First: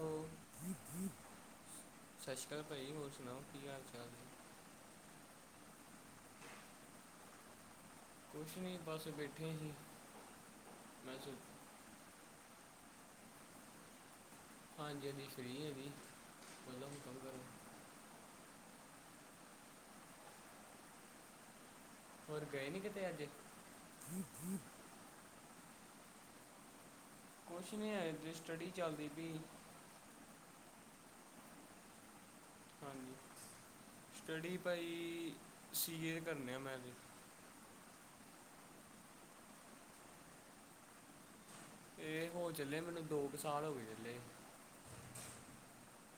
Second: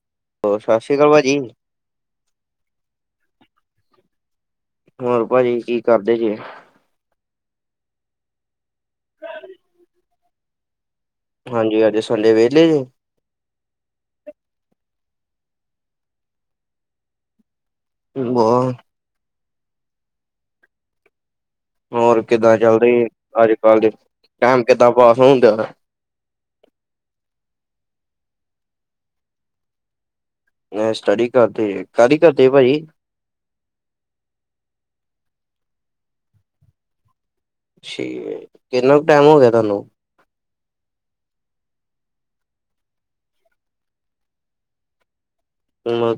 Hello, ਹੋਰ ਸਤਿ ਸ੍ਰੀ ਅਕਾਲ ਭਾਜੀ, ਸਤਿ ਸ਼੍ਰੀ ਅਕਾਲ ਭਾਜੀ ਹੋਰ ਸੁਣਾਓ ਕੀ ਹਾਲ ਚਾਲ? ਹੈ ਹੋਰ ਭਾਜੀ ਕੀ ਕਰਦੇ ਜੇ। ਕੁਛ ਨਹੀਂ ਬਸ ਬੈਠੇ ਜੀ ਮੈਂ ਸੋਚ। ਹਾਂਜੀ ਅੱਜ ਸੰਡੇ ਵਿਹਲੇ ਜੇ? ਹਾਂਜੀ ਹਾਂਜੀ ਫ੍ਰੀ ਹਾਂ ਜੀ ਮਤਲਬ ਕੋਈ ਕੰਮ ਕਾਰ। ਬਾਹਰ ਹੋਰ ਕਿੱਦਾਂ ਗਏ ਨਹੀਂ ਚੱਲਦੀ ਕਿਤੇ ਅੱਜ ਕਲ ਦੇ ਟਾਈਮ ਕਿੱਦਾਂ ਪਾਸ ਹੋਣ ਡਿਆ ਦਾ। ਕੁਛ ਨੀ ਹੈ ਸਟੱਡੀ ਚੱਲਦੀ ਪਈ। ਸਟੱਡੀ ਕਰਦੇ ਕਾਹਦੀ ਕਰਦੇ ਭਾਜੀ। ਸਟਡੀ ਭਾਜੀ ਸੀ ਏ ਕਰਨੇ ਆ ਮੈਂ ਵੀ। ਠੀਕ ਹੈ ਕਿੰਨਾ ਕ ਟਾਈਮ ਹੋ ਗਿਆ ਤੁਹਾਨੂੰ। ਏ ਹੋ ਚੱਲੇ ਮੈਨੂੰ ਦੋ ਕੁ ਸਾਲ ਹੋ ਗਏ।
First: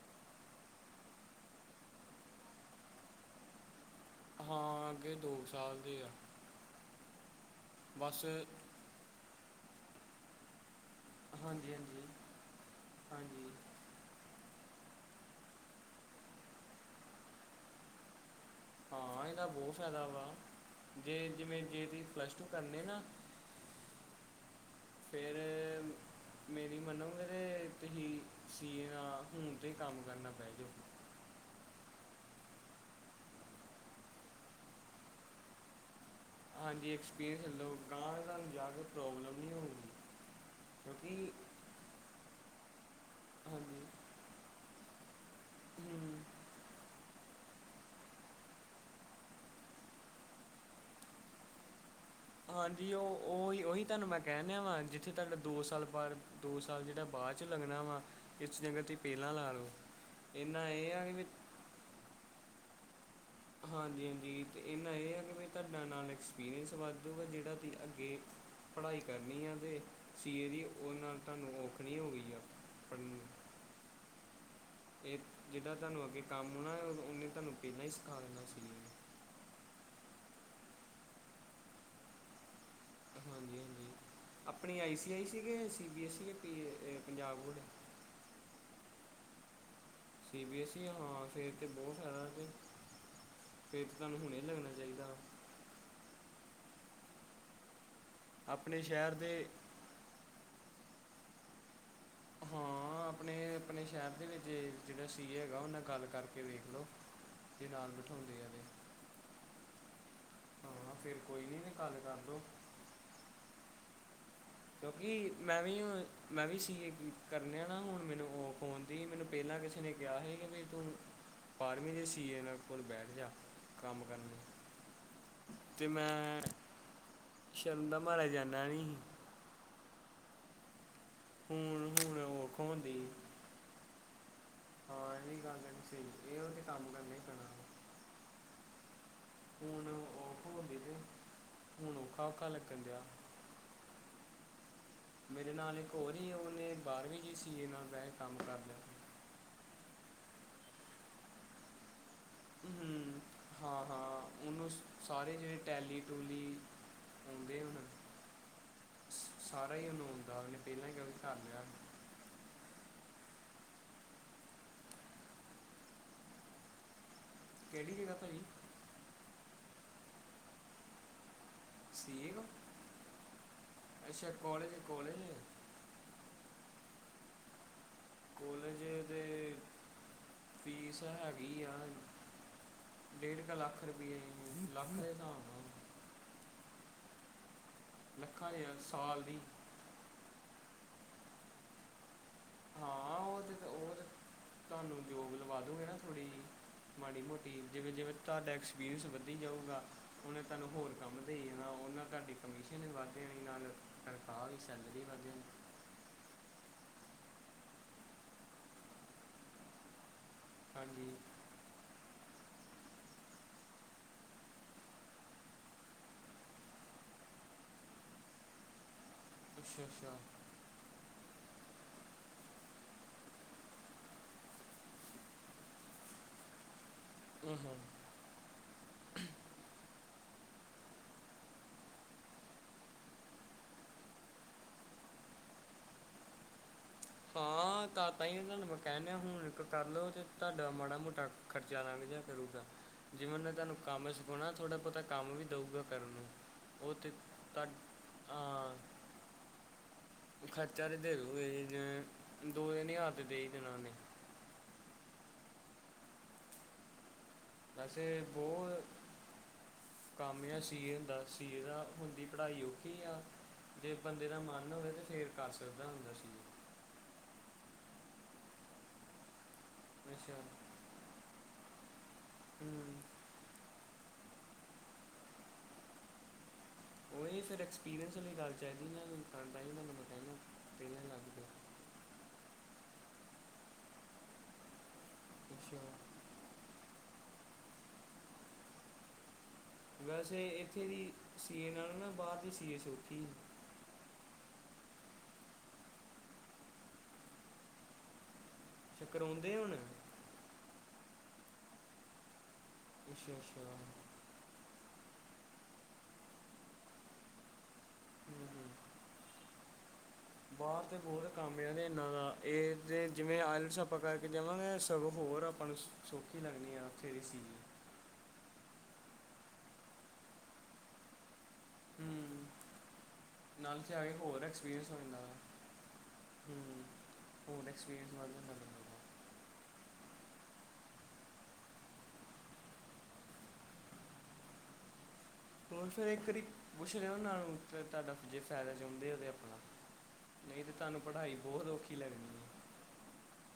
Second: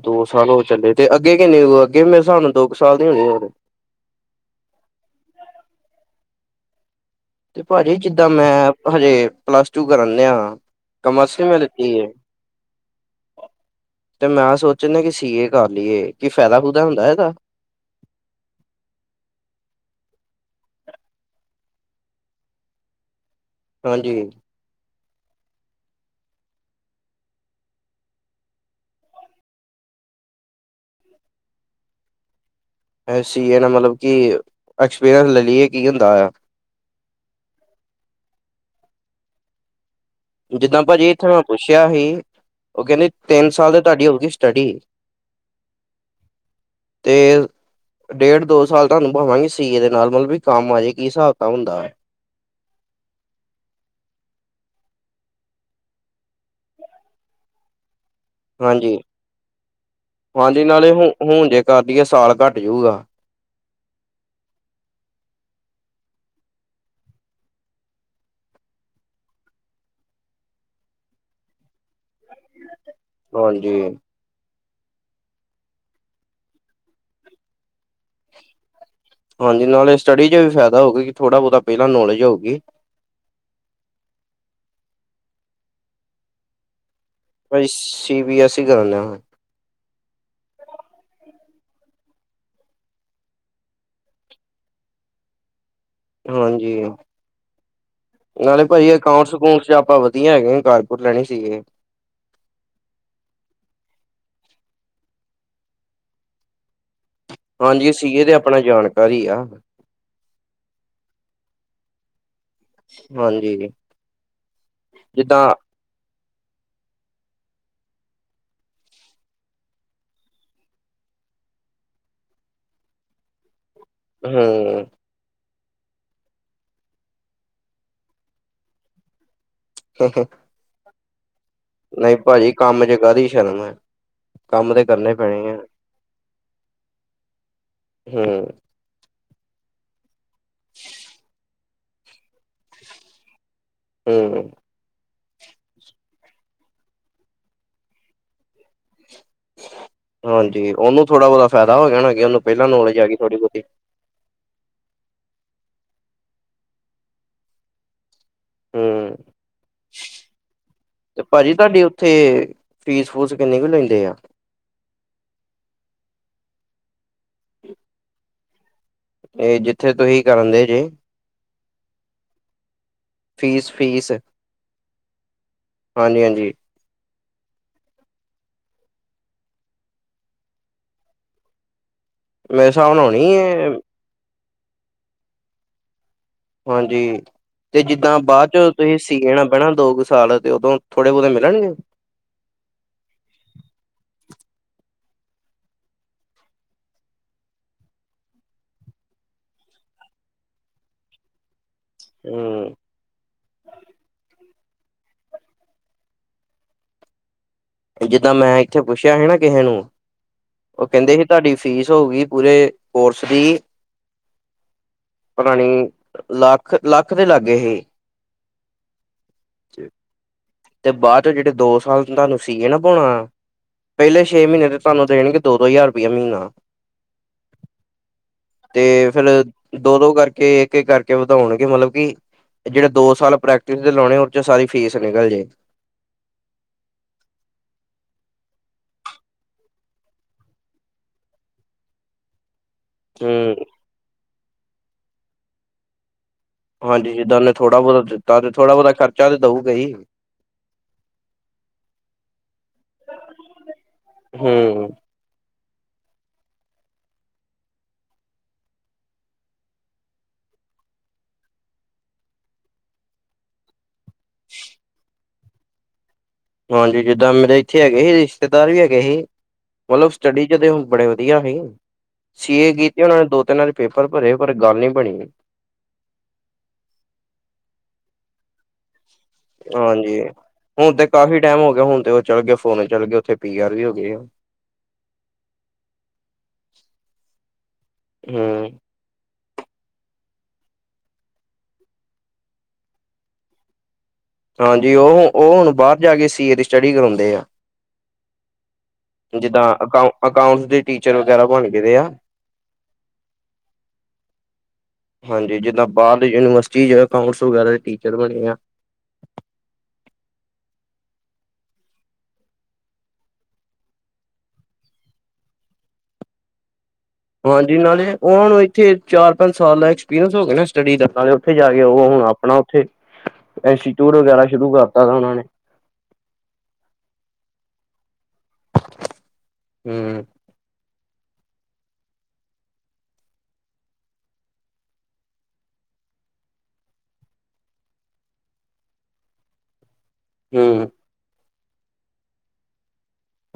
ਦੋ ਸਾਲ ਹੋ ਚੱਲੇ ਤੇ ਅੱਗੇ ਕਿੰਨੇ ਅੱਗੇ ਮੇਰੇ ਹਿਸਾਬ ਨਾਲ ਦੋ ਕੁ ਸਾਲ ਦੀ ਹੋਣੇ। ਹਾਂ ਅੱਗੇ ਦੋ ਸਾਲ ਦੇ ਆ। ਤੇ ਭਾਜੀ ਬਸ ਜਿੱਦਾਂ ਮੈਂ ਹਜੇ ਪਲੱਸ ਟੂ ਕਰਨ ਡੇਆ। ਕਮਰਸ ਮੈ ਹਾਂਜੀ ਲਿਤੀ ਹਾਂਜੀ ਹੈ। ਹਾਂਜੀ ਤੇ ਮੈਂ ਸੋਚਨ ਡਿਆ ਕਿ ਸੀ ਏ ਕਰ ਲਈਏ ਕੀ ਫਾਇਦਾ ਫੂਦਾ ਹੁੰਦਾ ਏਦਾ? ਹਾਂ ਇਹਦਾ ਬਹੋਤ ਫਾਇਦਾ ਵਾ ਜੇ ਜਿਵੇਂ ਜੇ ਤੁਸੀਂ ਪਲੱਸ ਟੂ ਕਰਨੀ ਨਾ। ਹਾਂਜੀ। ਫੇਰ ਮੇਰੀ ਮੰਨੋਗੇ ਤੇ ਤੁਸੀਂ ਸੀਏ ਨਾਲ ਫੋਣ ਤੇ ਹੀ ਕੰਮ ਕਰਨਾ ਪੈ ਜਾਓ। ਐਸੀ ਇਹ ਨਾ ਮਤਲਬ ਕਿ ਐਕਸਪੀਰੀਅੰਸ ਲੈ ਲਈਏ ਕੀ ਹੁੰਦਾਆ। ਹਾਂਜੀ ਐਕਸਪੀਰੀਅੰਸ [unintelligible] ਗਾਹਾਂਤੁਹਾਨੂੰ ਜਾ ਕੇ ਪ੍ਰੋਬਲਮ ਨਹੀਂ ਹੋਊਗੀ। ਜਿੱਦਾਂ ਭਾਜੀ ਇੱਥੇ ਕਿਉਂਕਿ ਮੈਂ ਪੁੱਛਿਆ ਸੀ ਉ ਕਹੰਦੇ ਤਿੰਨ ਸਾਲ ਦੇ ਤੁਹਾਡੀ ਹੋਗੀ ਸਟੱਡੀ। ਹਮ ਹ। [inaudible] ਤੇ ਡੇਢ ਦੋ ਸਾਲ ਤਾਨੂੰ ਭਾਵਾਂਗੇ ਸੀਏ ਦੇ ਨਾਲ ਮਤਲਬ ਵੀ ਕੰਮ ਆਜੇ ਕੀ ਸਾਬ ਤਾਬ ਹੁੰਦਾ। ਹਾਂਜੀ ਉ ਉਹੀ ਉਹੀ ਤੁਾਨੂੰ ਮੈਂ ਕਹਿਣ ਦਿਆ ਵਾ ਜਿੱਥੇ ਤੁਹਾਡਾ ਦੋ ਸਾਲ ਬਾਰ। ਦੋ ਸਾਲ ਜੇੜਾ ਬਾਅ ਚੋ ਲੱਗਣਾ ਵਾ ਇਸ ਜਗਰ ਹਾਂਜੀ ਪਹਿਲਾਂ ਲਾ ਲੋ ਹਾਂਜੀ ਇੰਨਾ ਨਾਲੇ ਇਹ ਆ ਹੁ ਵੀ ਹੁਣ ਜੇ ਕਰਦੀਏ ਸਾਲ ਘੱਟ ਜੁਗਾ ਹਾਂਜੀ ਹਾਂਜੀ ਤੇ ਏਨਾਂ ਏ ਆ ਕਿ ਵੀ ਤੁਹਾਡਾ ਨਾਲ ਐਕਸਪੀਰੀਅੰਸ ਵੱਧ ਜੂਗਾ ਜੇੜਾ ਅੱਗੇ ਪੜ੍ਹਾਈ ਕਰਨੀ ਆ ਤੇ ਸੀਏ ਦੀ ਓਹਦੇ ਨਾਲ ਤੁਹਾਨੂੰ ਔਖ ਨਹੀਂ ਹੋ ਗਈ ਆ ਪੜ੍ਹ ਹਾਂਜੀ। ਇਹ ਜਿਹਦਾਂ ਤੁਹਾਨੂੰ ਅੱਗੇ ਕੰਮ ਹੋਣਾ ਉਹਨੇ ਤੁਹਾਨੂੰ ਪਹਿਲਾਂ ਹੀ ਸਿਖਾ ਦਿੰਣਾ ਸੀ। ਹਾਂਜੀ ਨਾਲੇ ਸਟੱਡੀ ਚ ਵੀ ਫਾਇਦਾ ਹੋਊਗਾ ਕਿ ਥੋੜ੍ਹਾ ਬਹੁਤਾ ਪਹਿਲਾਂ ਨੌਲੇਜ ਹੋਊਗੀ। ਹਾਂਜੀ ਹਾਂਜੀ ਆਪਣੀ ਆਈ ਸੀ ਐਸ ਈ ਕੀ ਸੀ ਬੀ ਐਸ ਈ ਕੀ ਪੀਏ। ਭਾਜੀ ਸੀ ਬੀ ਐਸ ਈ ਕਰਨ ਰਿਹਾ ਹਾਂ। ਸੀ ਬੀ ਐਸ ਈ ਹਾਂ ਫਿਰ ਤਾਂ ਬਹੁਤ ਫਾਇਦਾ ਅਤੇ। ਫੇਰ ਤੁਹਾਨੂੰ ਹੁਣੇ ਲੱਗਣਾ ਚਾਹੀਦਾ। ਹਾਂਜੀ ਨਾਲੇ ਆਪਣੇ ਭਾਜੀ ਸ਼ਹਿਰ ਅਕਾਊਂਟਸ ਦੇ ਅਕਾਊਂਟਸ ਚ ਆਪਾਂ ਵਧ। ਵਧੀਆ ਹੈਗੇ ਕਾਰਡਬੋਰਡ ਲੈਣੇ ਸੀਗੇ। ਹਾਂ ਆਪਣੇ ਆਪਣੇ ਸ਼ਹਿਰ ਦੇ ਵਿੱਚ ਜਿਹੜਾ ਸੀ ਏ ਹੈਗਾ ਉਹ ਨਾਲ ਗੱਲ ਕਰਕੇ ਵੇਖ ਲਓ। ਤੇ ਨਾਲ ਹਾਂਜੀ ਸੀ ਏ ਤੇ ਬਿਠਾਉਂਦੇ ਆ ਆਪਣਾ ਜਾਣਕਾਰ ਹੀ ਆ। ਹਾਂ ਫੇਰ ਕੋਈ ਨੀ ਵੇ ਕੱਲ ਕਰ ਲਓ। ਹਾਂਜੀ। ਕਿਉਂਕਿ ਜਿੱਦਾਂ ਮੈਂ ਵੀ ਮੈਂ ਵੀ ਸੀ ਏ ਕਰਨਿਆ ਨਾ ਹੁਣ ਮੈਨੂੰ ਔਖ ਓਨ ਦੀ ਮੈਨੂੰ ਪਹਿਲਾਂ ਕਿਸੇ ਨੇ ਕਿਹਾ ਸੀ ਕਿ ਵੀ ਤੂੰ ਬਾਰਵੀ ਦੇ ਸੀਏ ਨਾਂ ਕੋਲ ਬੈਠ ਜਾ ਕੰਮ ਕਰਨਾ ਹੂੰ ਤੇ ਮੈਂ ਸ਼ਰਮ ਦਾ ਮਾਰਾ ਜਾਂਦਾ ਨੀ ਸੀ ਹ [unintelligible] ਹੁਣ ਨਈ ਹੁਣ ਪਾਜੀ ਔਖ ਕੰਮ ਹੁੰਦੀ ਚ ਕਾਦੀ ਸ਼ਰਮ ਕੰਮ ਤੇ ਹਾਂ ਕਰਨੇ ਇਹੀ ਪੈਣੇ ਆ ਗੱਲ ਸਹੀ ਇਹ ਉਹ ਤੇ ਕੰਮ ਕਰਨਾ ਹੀ ਪੈਣਾ। [unintelligible] ਹੂੰ ਹੁਣ ਔਖ ਹੋ ਗਏ ਤੇ ਹੁਣ ਔਖਾ ਔਖਾ ਲੱਗਣ ਜਯਾ। [unintelligible] ਹਮਮ। [inaudible] ਮੇਰੇ ਨਾਲ ਇੱਕ ਹੋਰ ਹੀ ਉਹਨੇ ਬਾਰਵੀਂ ਜੀ ਸੀ ਏ ਨਾਲ ਬਹਿ ਕੇ ਕੰਮ ਕਰ ਲਿਆ। ਹਾਂਜੀ ਉਹਨੂੰ ਥੋੜ੍ਹਾ ਬਹੁਤਾ ਫਾਇਦਾ ਹੋ ਗਿਆ ਹੋਣਾ ਉਹਨੂੰ। ਪਹਿਲਾਂ ਨੌਲੇਜ ਆ ਹਮ ਗਈ ਥੋੜੀ ਬਹੁਤੀ ਹਾਂ। ਹਾਂ ਉਹ ਨੂੰ ਸਾਰੇ ਜਿਹੜੇ ਟੈਲੀ ਟੂਲੀ ਆਉਂਦੇ ਹੁਣ। ਹੂੰ ਸਾਰਾ ਹੀ ਉਹਨੂੰ ਆਂਦਾ ਉਹਨੇ ਪਹਿਲਾਂ ਕਿ ਵੀ ਤੇ ਕਰ ਭਾਜੀ ਲਿਆ। ਤੁਹਾਡੀ ਉੱਥੇ ਫੀਸ ਫੂਸ ਕਿੰਨੀ ਕੁ ਲੈਂਦੇ ਆ। ਕਿਹੜੀ ਜਗ੍ਹਾ ਭਾਜੀ। ਤੇ ਜਿੱਥੇ ਤੁਸੀਂ ਕਰਨ ਦੇ ਜੇ। ਸੀ ਏ ਕੋਲ ਫੀਸ ਫੀਸ ਅੱਛਾ ਕਾਲਜ ਕਾਲਜ। ਹਾਂਜੀ ਹਾਂਜੀ। ਕੋਲਜ ਦੇ ਫੀਸ ਹੈਗੀ ਆ। ਮੇਰੇ ਹਿਸਾਬ ਨਾਲ ਹੋਣੀ ਡੇਢ ਕ ਹੈ ਲੱਖ ਰੁਪਏ ਈ ਲੱਖ ਦੇ ਹਿਸਾਬ ਨਾਲ। ਹਾਂਜੀ ਤੇ ਜਿੱਦਾਂ ਬਾਅਦ ਲੱਖਾਂ ਦੇ ਚ ਆ, ਤੁਸੀਂ ਸੀ ਸਾਲ ਏ ਦੀ ਨਾਲ ਬੈਣਾ ਦੋ ਕੁ ਸਾਲ ਏ ਤੇ ਉਦੋਂ ਥੋੜੇ ਬਹੁਤੇ ਮਿਲਣਗੇ। ਹਾਂ ਓ ਤੇ ਓ ਤੇ ਤੁਹਾਨੂੰ ਜੋਬ ਲਵਾ ਦੋਗੇ ਨਾ ਥੋੜੀ ਜਿਹੀ। ਮਾੜੀ ਮੋਟੀ ਜਿਵੇਂ-ਜਿਵੇਂ ਤੁਹਾਡਾ ਐਕਸਪੀਰੀਅੰਸ ਵੱਧੀ ਜਾਊਗਾ ਉਹਨੇ ਤੁਹਾਨੂੰ ਹੋਰ ਕੰਮ ਹੂੰ [unintelligible] [unintelligible] ਜਿੱਦਾਂ ਮੈਂ ਇੱਥੇ ਪੁੱਛਿਆ ਹੀ ਨਾ ਕਿਸੇ ਨੂੰ ਉਹ ਹਾਂਜੀ ਕਹਿੰਦੇ ਸੀ ਤੁਹਾਡੀ ਫੀਸ ਹੋਊਗੀ ਪੂਰੇ ਕੋਰਸ ਦੀ ਪਤਾ ਨੀ ਲੱਖ-ਲੱਖ ਦੇ ਲਾਗੇ ਹੀ। ਅੱਛਾ, ਅੱਛਾ। ਤੇ ਬਾਅਦ ਚੋਂ ਜਿਹੜੇ ਦੋ ਸਾਲ ਤੁਹਾਨੂੰ ਸੀ ਏ ਨਾ ਬਾਉਣਾ। ਪੈਲੇ ਛੇ ਮਹੀਨੇ ਤੇ ਤਾਨੁ ਦੇਣਗੇ ਦੋ-ਦੋ ਹਜ਼ਾਰ ਰੁਪਇਆ ਮਹੀਨਾ। ਹਮ-ਹਮ। [unintelligible] ਤੇ ਫੇਰ ਦੋ-ਦੋ ਕਰਕੇ ਇੱਕ-ਇੱਕ ਕਰਕੇ ਵਧਾਉਣਗੇ ਮਤਲਬ ਕਿ ਜਿਹੜੇ ਦੋ ਸਾਲ ਪ੍ਰੈਕਟਿਸ ਦੇ ਲਾਉਣੇ ਉਸ ਚ ਸਾਰੀ ਫੀਸ ਨਿਕਲ ਜੇ। ਹਾਂ ਤਾਤਾ ਹੀ ਓਹਨਾ ਨੂੰ ਮੈਂ ਕਹਿਨਾ ਹੁਣ ਇੱਕ ਕਰ ਲਓ ਤੇ ਤੁਹਾਡਾ ਮਾੜਾ ਮੋਟਾ ਖਰਚਾ ਲੰਗ ਜੀਆ ਕਰੂਗਾ। ਜੇ ਓਨੇ ਹੂੰ ਤੁਹਾਨੂੰ ਕੰਮ ਸਿਖਾਉਣਾ, ਥੋੜਾ ਬਹੁਤਾ ਕੰਮ ਵੀ ਦਊਗਾ ਕਰਨ ਨੂੰ। ਉਹ ਤੇ ਹਾਂਜੀ ਜਿਦਾ ਉਹਨੇ ਤੁਹਾ ਥੋੜਾ ਬਹੁਤਾ ਦਿੱਤਾ, ਤੇ ਥੋੜਾ ਹਾਂ ਬਹੁਤਾ ਖਰਚਾ ਤੇ ਦਊਗਾ ਹੀ। ਖਰਚਾ ਤੇ [unintelligible] ਦੇਣਗੇ ਹੀ ਨੀ ਜਿਵੇਂ, ਦੋ ਤਿੰਨ ਹਜ਼ਾਰ ਤੇ ਦੇ ਹੀ ਦੇਣਾ। ਓਹਨੇ। ਹੂੰ। ਵੈਸੇ ਬੋਲ ਕੰਮ ਆ ਸੀ ਏ ਦਾ, ਸੀ ਏ ਦਾ ਹੁੰਦੀ ਪੜ੍ਹਾਈ ਔਖੀ ਆ। ਜੇ ਬੰਦੇ ਦਾ ਮਨ ਹੋਵੇ, ਤੇ ਫੇਰ ਕਰ ਸਕਦਾ ਹੁੰਦਾ ਸੀ। ਹਾਂਜੀ ਜਿੱਦਾ ਮੇਰੇ ਇੱਥੇ ਹੈਗੇ ਹੀ, ਰਿਸ਼ਤੇਦਾਰ ਵੀ ਹੈਗੇ ਹੀ। ਮਤਲਬ ਅੱਛਾ ਸਟੱਡੀ ਚ ਤੇ ਓ ਬੜੇ [unintelligible] ਸੀ ਏ ਹਮ ਕੀਤੀ ਉਹਨਾਂ ਨੇ ਦੋ ਤਿੰਨ ਵਾਰੀ ਪੇਪਰ ਭਰੇ ਪਰ ਗੱਲ ਨੀ ਬਣੀ। ਉਹੀ ਫਿਰ ਐਕਸਪੀਰੀਅੰਸ ਵਾਲੀ ਗੱਲ ਚਾਹੀਦੀ [unintelligible] [unintelligible] ਨਾ ਹੁਣ ਤੇ ਉਹ ਚੱਲ ਗਏ ਫੋਰਨ ਚਲਗੇ ਉੱਥੇ ਪੀ ਆਰ ਵੀ ਹੋਗੀ ਆ। [unintelligible] [unintelligible] ਹਾਂ। ਵੈਸੇ ਇੱਥੇ ਦੀ ਸੀ ਏ ਨਾਲੋਂ ਨਾ ਬਾਹਰ ਦੀ ਸੀ ਏ ਸੌਖੀ ਏ। ਹਾਂਜੀ ਉਹ-ਉਹ ਹੁਣ ਬਾਰ ਜਾ ਕੇ ਸੀ ਏ ਦੀ ਸਟੱਡੀ ਕਰਾਉਂਦੇ ਆ। ਅੱਛਾ ਕਰਾਉਂਦੇ ਜਿਦਾਂ ਹੁਣ ਅਕਾਊ ਅਕਾਊਂਟ ਦੇ ਟੀਚਰ ਵਗੈਰਾ ਬਣ ਗੇ ਆ। ਅਸ਼ਾ, ਅਸ਼ਾ। ਹਾਂਜੀ ਜਿੱਦਾਂ ਬਾਹਰਲੇ ਯੂਨੀਵਰਸਿਟੀ ਜਿਵੇ ਕਾਊਂਟਸ ਵਗੈਰਾ ਦੇ ਟੀਚਰ ਹਮ ਬਣੇ ਆ। ਹਮ ਬਾਹਰ ਤੇ ਬਹੁਤ ਕੰਮ ਆ ਜੇ ਇਹਨਾਂ ਦਾ ਇਹ ਜ ਜਿਵੇਂ ਆਈਲੈਟਸ ਆਪਾਂ ਕਰਕੇ ਜਾਵਾਂਗੇ ਸਗੋਂ ਹੋਰ ਆਪਾਂ ਨੂੰ ਸੌਖੀ ਲੱਗਣੀ ਆ ਉੱਥੇ ਦੀ ਸੀ ਹਾਂਜੀ ਉਨ੍ਹਾਂ ਨੇ ਉਹ ਨੂੰ ਇੱਥੇ ਚਾਰ-ਪੰਜ ਸਾਲ ਦਾ ਐਕਸਪੀਰੀਅੰਸ ਹੋ ਗਿਆ ਨਾ ਸਟੱਡੀ ਦਾ ਨਾਲੇ ਉੱਥੇ ਜਾ ਕੇ ਉਹ ਹੁਣ ਹੂੰ ਆਪਣਾ ਉੱਥੇ ਨਾਲ ਤੇ ਆਗੇ ਇੰਸਟੀਚਿਊਟ ਹੋਰ ਵਗੈਰਾ ਸ਼ੁਰੂ ਐਕਸਪੀਰੀਅੰਸ ਹੋ ਕਰਤਾ ਤਾ ਸਾ ਜਾਂਦਾ ਵਾ ਉਹਨਾਂ ਨੇ। ਹੂੰ ਹੋਰ ਐਕਸਪੀਰੀਅਂਸ ਵਧ ਗਿਆ ਤਾਨੂੰ। ਹੂੰ। ਹੋਰ ਫੇਰ ਇੱਕ ਵਾਰੀ ਪੁੱਛ ਲੈਨਾ ਨਾਲ ਓਹ ਤੇ ਤੁਹਾਡਾ, ਜੇ ਫਾਇਦਾ ਚਾਹੁੰਦੇ ਹੋ ਤੇ ਆਪਣਾ। ਨਹੀਂ ਤੇ ਹੂੰ। ਤਾਨੂੰ ਪੜ੍ਹਾਈ ਬਹੁਤ ਔਖੀ ਲੱਗਨੀ।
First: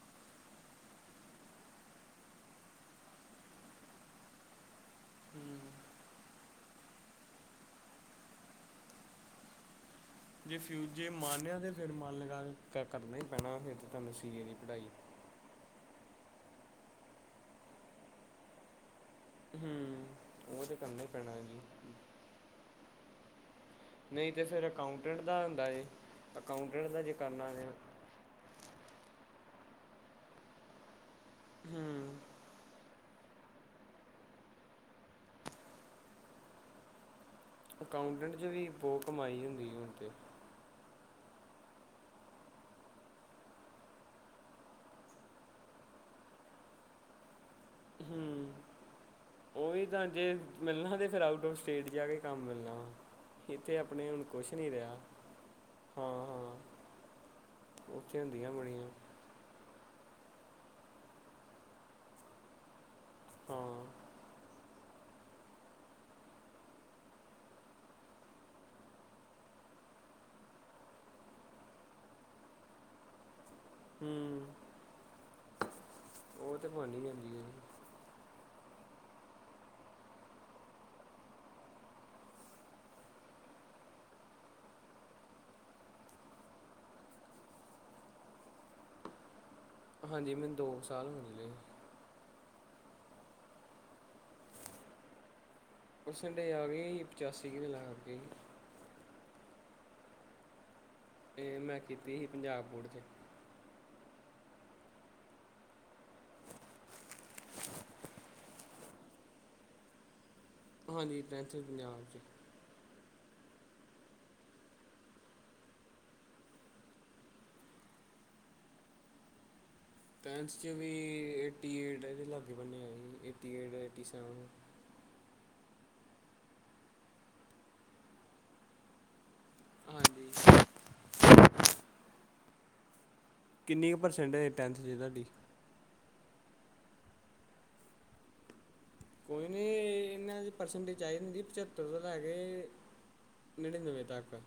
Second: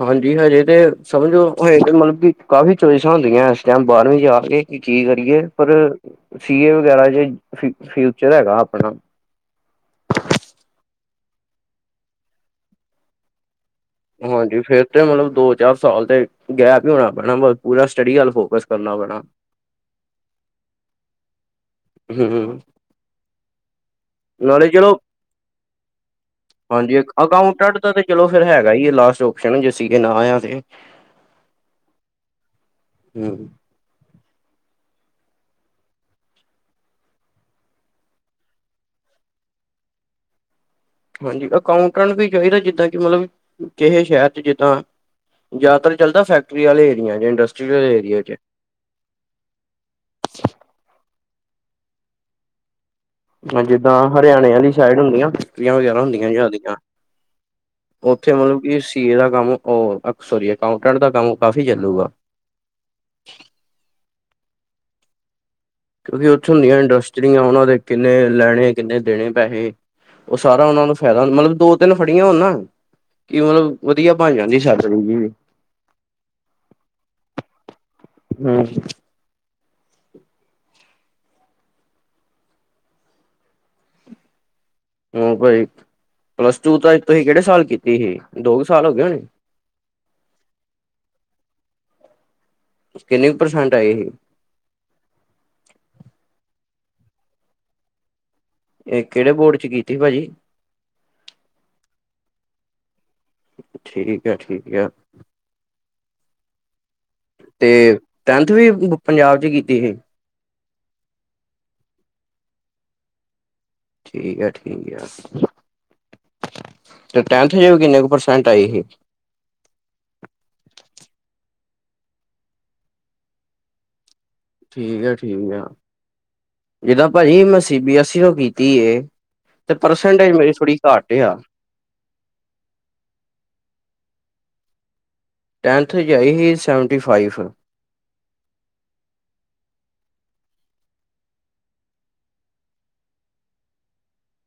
ਹਾਂਜੀ, ਹਜੇ ਤੇ ਸਮਝੋ ਓ ਏਕ [unintelligible] ਕਾਫ਼ੀ ਚੋਇਸਾਂ ਹੁੰਦੀਆਂ ਇਸ ਟਾਈਮ ਬਾਰਵੀਂ ਚ ਆ ਕੇ। ਕੀ ਕਰੀਏ? ਹੂੰ ਪਰ ਸੀ ਏ ਵਗੈਰਾ ਜੇ ਫਿ ਫਿਊਚਰ ਹੈਗਾ ਆਪਣਾ। ਜੇ ਫਿਉ ਜੇ ਮਨ ਆ, ਤੇ ਫਿਰ ਮਨ ਲਗਾ ਕੇ ਕਰਨਾ ਹੀ ਪੈਣਾ ਫਿਰ। ਤੁਹਾਨੂੰ ਸੀਏ ਦੀ ਹਾਂਜੀ, ਫੇਰ ਪੜ੍ਹਾਈ ਤੇ ਮੈਨੂੰ ਦੋ ਚਾਰ ਸਾਲ ਤੇ ਗੈਪ ਹੀ ਹੋਣਾ ਪੈਣਾ, ਬਸ ਪੂਰਾ ਸਟੱਡੀ ਵੱਲ ਫੋਕਸ ਕਰਨਾ ਪੈਣਾ। ਹੂੰ, ਓ ਤੇ ਕਰਨਾ ਈ ਪੈਣਾ ਏ ਜੀ। ਹੂ ਹੁ। ਨਹੀਂ ਤੇ ਫਿਰ ਚਲੋ ਅਕਾਊਂਟੈਂਟ ਦਾ ਹੁੰਦਾ ਏ ਅਕਾਊਂਟੈਂਟ ਹਾਂਜੀ ਦਾ ਜੇ ਕਰਨਾ ਜੇ। ਅਕਾਊਂਟੈਂਟ ਦਾ ਤੇ ਚਲੋ ਫਿਰ ਹੈਗਾ ਈ ਹੈ ਲਾਸਟ ਓਪਸ਼ਨ ਜੇ ਸੀ ਏ ਨਾ ਆਇਆ ਤੇ। ਹੂ। ਹੁੰ। ਅਕਾਊਂਟੈਂਟ ਚ ਵੀ ਬਹੁ ਕਮਾਈ ਹੁੰਦੀ ਹੁਨ ਤੇ। ਹਾਂਜੀ ਅਕਾਊਂਟੈਂਟ ਵੀ ਚਾਹੀਦਾ ਜਿੱਹਦਾਂ ਕਿ ਮਤਲਬ ਕਿਹੈ ਸ਼ਹਿਰ ਚ ਜਿੱਹਦਾਂ ਜਿਆਦਾਤਰ ਚਲਦਾ ਫੈਕਟਰੀ ਵਾਲੇ ਏਰੀਆ ਦੇ ਅੰਡਰਸ। ਹੂ। ਓਹ ਵੀ ਤਾਂ ਜੇ ਮਿਲਨਾ ਤੇ ਫਿਰ ਆਊਟ ਔਫ ਸਟੇਟ ਜਾ ਕੇ ਕੰਮ ਮਿਲਨਾ ਵਾ। ਹਾਂ ਇੱਥੇ ਜਿੱਹਦਾਂ ਆਪਣੇ ਹੁਣ ਹਰਿਆਣੇ ਕੁਛ ਨਹੀਂ ਵਾਲੀ ਰਿਹਾ ਸਾਈਡ ਹੋਉਨੀਆਂ ਹਾਂ ਹਾਂ [unintelligible] ਉੱਥੇ ਹੁੰਦੀਆਂ ਮਤਲਬ ਕਿ ਬੜੀਆਂ ਸੀ ਏ ਦਾ ਕੰਮ ਉਹ ਅਹ ਸੌਰੀ ਅਕਾਉਟੈਂਟ ਦਾ ਕੰਮ ਕਾਫੀ ਚੱਲੂਗਾ। ਹਾਂ। ਕਿਉਂਕਿ ਉੱਥੇ ਹੁੰਦਿਆਂ ਇੰਡਸਟਰੀਆ ਉਹਨਾਂ ਦੇ ਕਿੰਨੇ ਲੈਣੇ ਕਿੰਨੇ ਦੇਣੇ ਪੈਹੇ। ਉਹ ਸਾਰਾ ਉਹਨਾ ਨੂੰ ਫਾਇਦਾ ਮਤਲਬ ਦੋ ਤਿੰਨ ਫੜੀਆਂ ਹੋਨ ਨਾ ਕਿ ਮਤਲਬ ਵਧੀਆ ਬਨ ਹੂੰ ਜਾਂਦੀ ਛਾਤਰੀ ਜੀ ਵੀ। ਉਹ ਤੇ ਬਣ ਹੀ ਜਾਂਦੀ ਹੈ ਜੀ। ਹ। ਉਹ ਭਾਈ ਪਲੱਸ ਟੂ ਤਾ ਤੁਹੀ ਕਿਹੜੇ ਸਾਲ ਕੀਤੀ ਹੀ ਦੋ ਕੁ ਸਾਲ ਹੋ ਗਏ ਹੋਨੇਂ। ਹਾਂਜੀ ਮੈਨੂੰ ਦੋ ਸਾਲ ਹੋ ਅਲੇ ਆ। ਕਿੰਨੀ ਪ੍ਰਸੈਂਟ ਆਈ ਹੀ। ਪਰਸੈਂਟੇਜ ਆ ਗਈ ਹੀ ਪਚਾਸੀ ਕਿ ਲਾਗੇ। ਇਹ ਕਿਹੜੇ ਬੋਰਡ ਚ ਕੀਤੀ ਭਾਜੀ ਇਹ ਮੈਂ ਕੀਤੀ ਹੀ ਪੰਜਾਬ ਬੋਰਡ 'ਚ ਠੀਕ ਆ ਠੀਕ ਆ ਤੇ ਟੈਨਥ ਵੀ ਪੰਜਾਬ ਚ ਕੀਤੀ ਹੀ ਹਾਂਜੀ ਟੈਂਥ ਇ ਪੰਜਾਬ ਚ ਠੀਕ ਏ ਠੀਕ ਤੇ ਟੈਂਠ ਚ ਕਿੰਨੇ ਕ ਪਰਸੈਂਟ ਆਈ ਹੀ ਟੈਂਥ ਚ ਵੀ ਏਟੀ ਏਟ ਏਦੇ ਲਾਗੇ ਬੰਨਿ ਆਏ ਸੀ ਏਟੀ ਏਟ ਏਟੀ ਸੈਵਨ। ਠੀਕ ਆ ਠੀਕ ਆ ਜਿੱਹਦਾਂ ਭਾਜੀ ਮੈਂ ਸੀ ਬੀ ਐਸ ਸੀ ਤੋ ਕੀਤੀ ਐ। ਤੇ ਹਾਂਜੀ ਪਰਸੈਂਟੇਜ ਮੇਰੀ ਥੋੜੀ ਘੱਟ ਆ। ਕਿੰਨੀ ਪਰਸੈਂਟਜ ਏ ਟੈਂਥ ਚ ਤੁਹਾਡੀ? ਟੈਂਥ ਵਿਚ ਆਈ ਸੀ ਸੈਵਨਟੀ ਫਾਈਫ। ਕੋਈ ਨਹੀਂ ਇਹਨਾਂ ਚ ਪਰਸੈਂਟੇਜ ਚਾਹੀਦੀ ਹੁੰਦੀ ਐ ਪਝੱਤਰ ਤੋਂ ਲੈ ਕੇ ਪਿੰਡ ਬਹੁਤ ਹੈਂ ਪਰ।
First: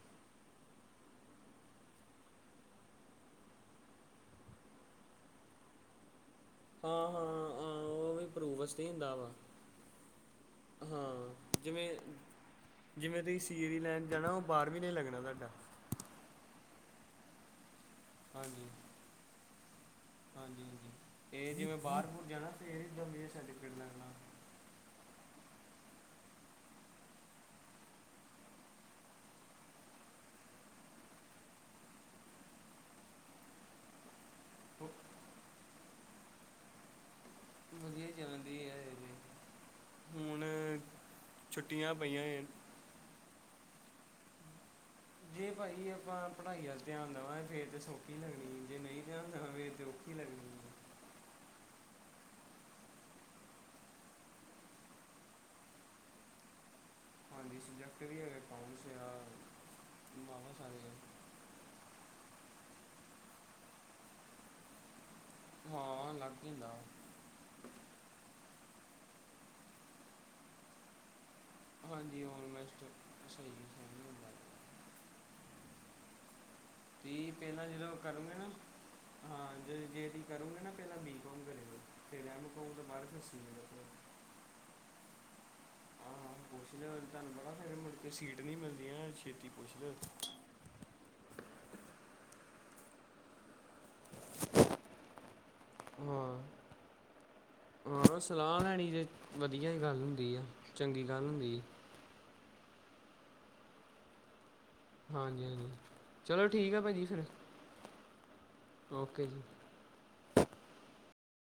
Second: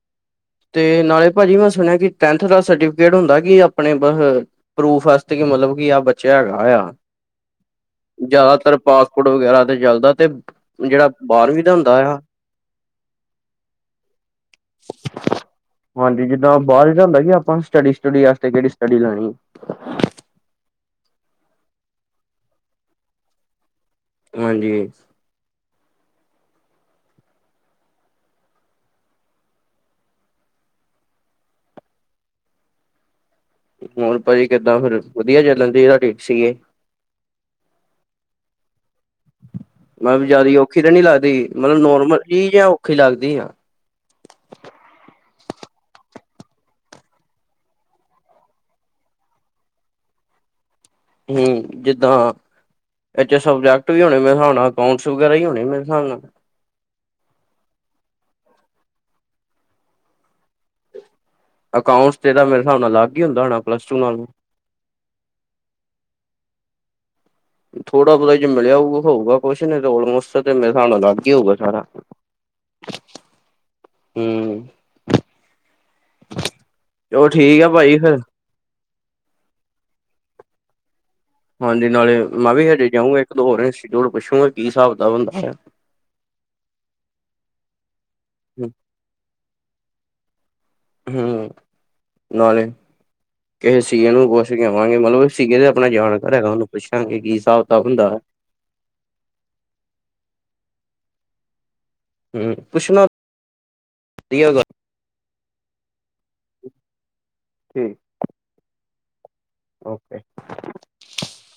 ਤੇ ਨਾਲੇ ਭਾਜੀ ਮੈਂ ਸੁਣਿਆ ਕਿ ਟੈਂਥ ਦਾ ਸਰਟੀਫਿਕੇਟ ਹੁੰਦਾ ਕੀ ਆਪਣੇ ਬਹ? ਪ੍ਰੂਫ ਵਾਸਤੇ ਕਿ ਮਤਲਬ ਕਿ ਆਹ ਬਚਾ ਹੈਗਾ। ਆ ਹਾਂ ਹਾਂ ਅ ਓਹ ਵੀ ਪਰੂਵਸ ਜ਼ਿਆਦਾਤਰ ਨੀਂ ਵਾਂ ਪਾਸਪੋਰਟ ਵਗੈਰਾ ਤੇ ਚੱਲਦਾ ਤੇ ਹਾਂ ਜਿਹੜਾ ਬਾਰਵੀਂ ਦਾ ਜਿਵੇਂ ਹੁੰਦਾ ਆ ਜਿਵੇਂ ਤੁਸੀ ਸੀ ਏ ਦੀ ਲਾਈਨ ਚ ਜਾਣਾ ਉਹ ਬਾਹਰ ਵੀ ਨਹੀਂ ਲੱਗਣਾ ਤੁਹਾਡਾ। ਹਾਂਜੀ ਜਿੱਹਦਾਂ ਬਾਹਰ ਕੀ ਹੁੰਦਾ ਕਿ ਆਪਾਂ ਨੂੰ ਸਟਡੀ ਸਟੁਡੀ ਵਾਸਤੇ ਕੇੜੀ ਹਾਂਜੀ ਸਟਡੀ ਲੈਣੀ। ਹਾਂਜੀ ਹਾਂਜੀ ਅਤੇ ਇਹ ਜਿਵੇਂ ਬਾਹਰ ਬੁਰ ਜਾਣਾ ਫ ਇਹਦ ਵੀ ਸਰਟੀਫਿਕੇਟ ਲੈਣਾ ਹਾਂਜੀ ਹੋਰ ਭਾਜੀ ਕਿੱਦਾਂ ਫਿਰ ਵਧੀਆ ਚੱਲਣ ਡੀਏ ਤੁਹਾਡੀ ਸੀ ਏ ਵਧੀਆ ਚੱਲਦੀ ਹੈ ਮਤਲਬ ਹੁਣ ਜਿਆਦਾ ਔਖੀ ਤਾਂ ਨੀ ਲੱਗਦੀ ਮਤਲਬ ਛੁੱਟੀਆਂ ਨੋਰਮਲ ਪਈਆਂ ਹੈ ਏ ਜੀ ਔਖੀ ਲੱਗਦੀ ਆ ਜੇ ਪਾਜੀ ਆਪਾਂ ਪੜ੍ਹਾਈ ਵੱਲ ਧਿਆਨ ਦੇਵਾਂ ਫਿਰ ਤੇ ਸੌਖੀ ਲੱਗਣੀ ਜੇ ਨਹੀਂ ਧਿਆਨ ਦੇਵਾਂ ਫੇਿਰ ਤੇ ਔ [inaudible] ਹੂ ਜੀਦਾ ਇਹ ਚ ਸਬਜੈਕਟ ਵੀ ਹੋਣੇ ਮੇਰੇ ਹਿਸਾਬ ਨਾਲ ਅਕਾਊਂਟਸ ਵਗੈਰਾ ਹੀ ਹੋਣੇ ਮੇਰੇ ਰੇਿਸਾਬ ਨਾਲ ਹਾਂਜੀ ਸਬਜੈਕਟ ਵੀ ਹੈਗੇ ਟਾਸ ਆ ਬਤ ਸਾਰੇ ਅਕਾਊਂਟਸ ਤੇ ਇਹਦਾ ਮੇਰੇ ਹਿਸਾਬ ਨਾਲ ਅਲੱਗ ਹੀ ਹੁੰਦਾ ਹੋਣਾ ਪਲੱਸ ਟੂ ਨਾਲ ਹਾਂ, ਅਲਗ ਈ ਹੁਦਾ ਓ। ਥੋੜਾ ਬਹੁਤਾ ਜੇ ਮਿਲਿਆ ਹੋਊਗਾ ਤੇ ਹੋਊਗਾ ਕੁਛ, ਨਈ ਤੇ ਓਲਮੋਸਟ ਤੇ ਮੇਰੇ ਸਾਬ ਨਾਲ ਅਲੱਗ ਹੀ ਹੋਊਗਾ। ਸਾਰਾ ਹਾਂਜੀ, ਆਲਮੇਸਟ ਸਹੀ। ਹੂੰ [inaudible] ਵੀ ਠੀਕ ਪਹਿਲਾਂ ਆ ਜਦੋਂ ਭਾਜੀ ਫਿਰ ਕਰੋਂਗੇ ਨਾ, ਹਾਂ ਜ ਜੇਅੜੀ ਕਰੋਂਗੇ ਨਾ ਪਹਿਲਾਂ ਵੀ ਹਾਂਜੀ, ਨਾਲੇ ਮੈਂ ਵੀ ਹਜੇ ਜਾਊਂਗਾ ਇੱਕ ਸੀ ਦੋ ਹੋਰ ਏ ਕਰੋ ਇੰਸਚਿਊਟ, ਪੁੱਛੂਗਾ ਕੀ ਹਿਸਾਬ ਕਿਤਾਬ [unintelligible] ਹਾਂ-ਹਾਂ ਪੁੱਛ ਲਉ, ਤੁਆਨੂੰ ਪਤਾ ਫਿਰ ਮੁੜਕੇ ਸੀਟ ਨੀ ਮਿਲਦੀਆਂ, ਛੇਤੀ ਪੁੱਛ ਲਉ। ਹੂੰ, ਨਾਲੇ ਕੇਹੇ ਸੀ ਏ ਨੂ ਪੁਛ ਕੇ ਆਵਾਂਗੇ, ਮਤਲਬ ਸੀਗੇ, ਤੇ ਆਪਣਾ ਜਾਣਕਾਰ ਹਾਂ ਹੈਗਾ, ਉਹਨੂੰ ਪੁੱਛਾਂਗੇ ਕੀ ਸਾਬ ਹਾਂ, ਸਲਾਹ ਲੈਣੀ ਜੇ, ਵਧੀਆ ਹੀ ਗੱਲ ਹੁੰਦੀ ਆ, ਚੰਗੀ ਗੱਲ ਹੁੰਦੀ ਜੀ। ਹੂੰ, ਪੁੱਛਣਾ, ਵਧੀਆ ਗੱਲ ਹਾਂਜੀ-ਹਾਂਜੀ, ਚਲੋ ਠੀਕ ਆ ਭਾਜੀ ਫਿਰ। ਠੀਕ। ਓਕੇ ਜੀ। ਓਕੇ।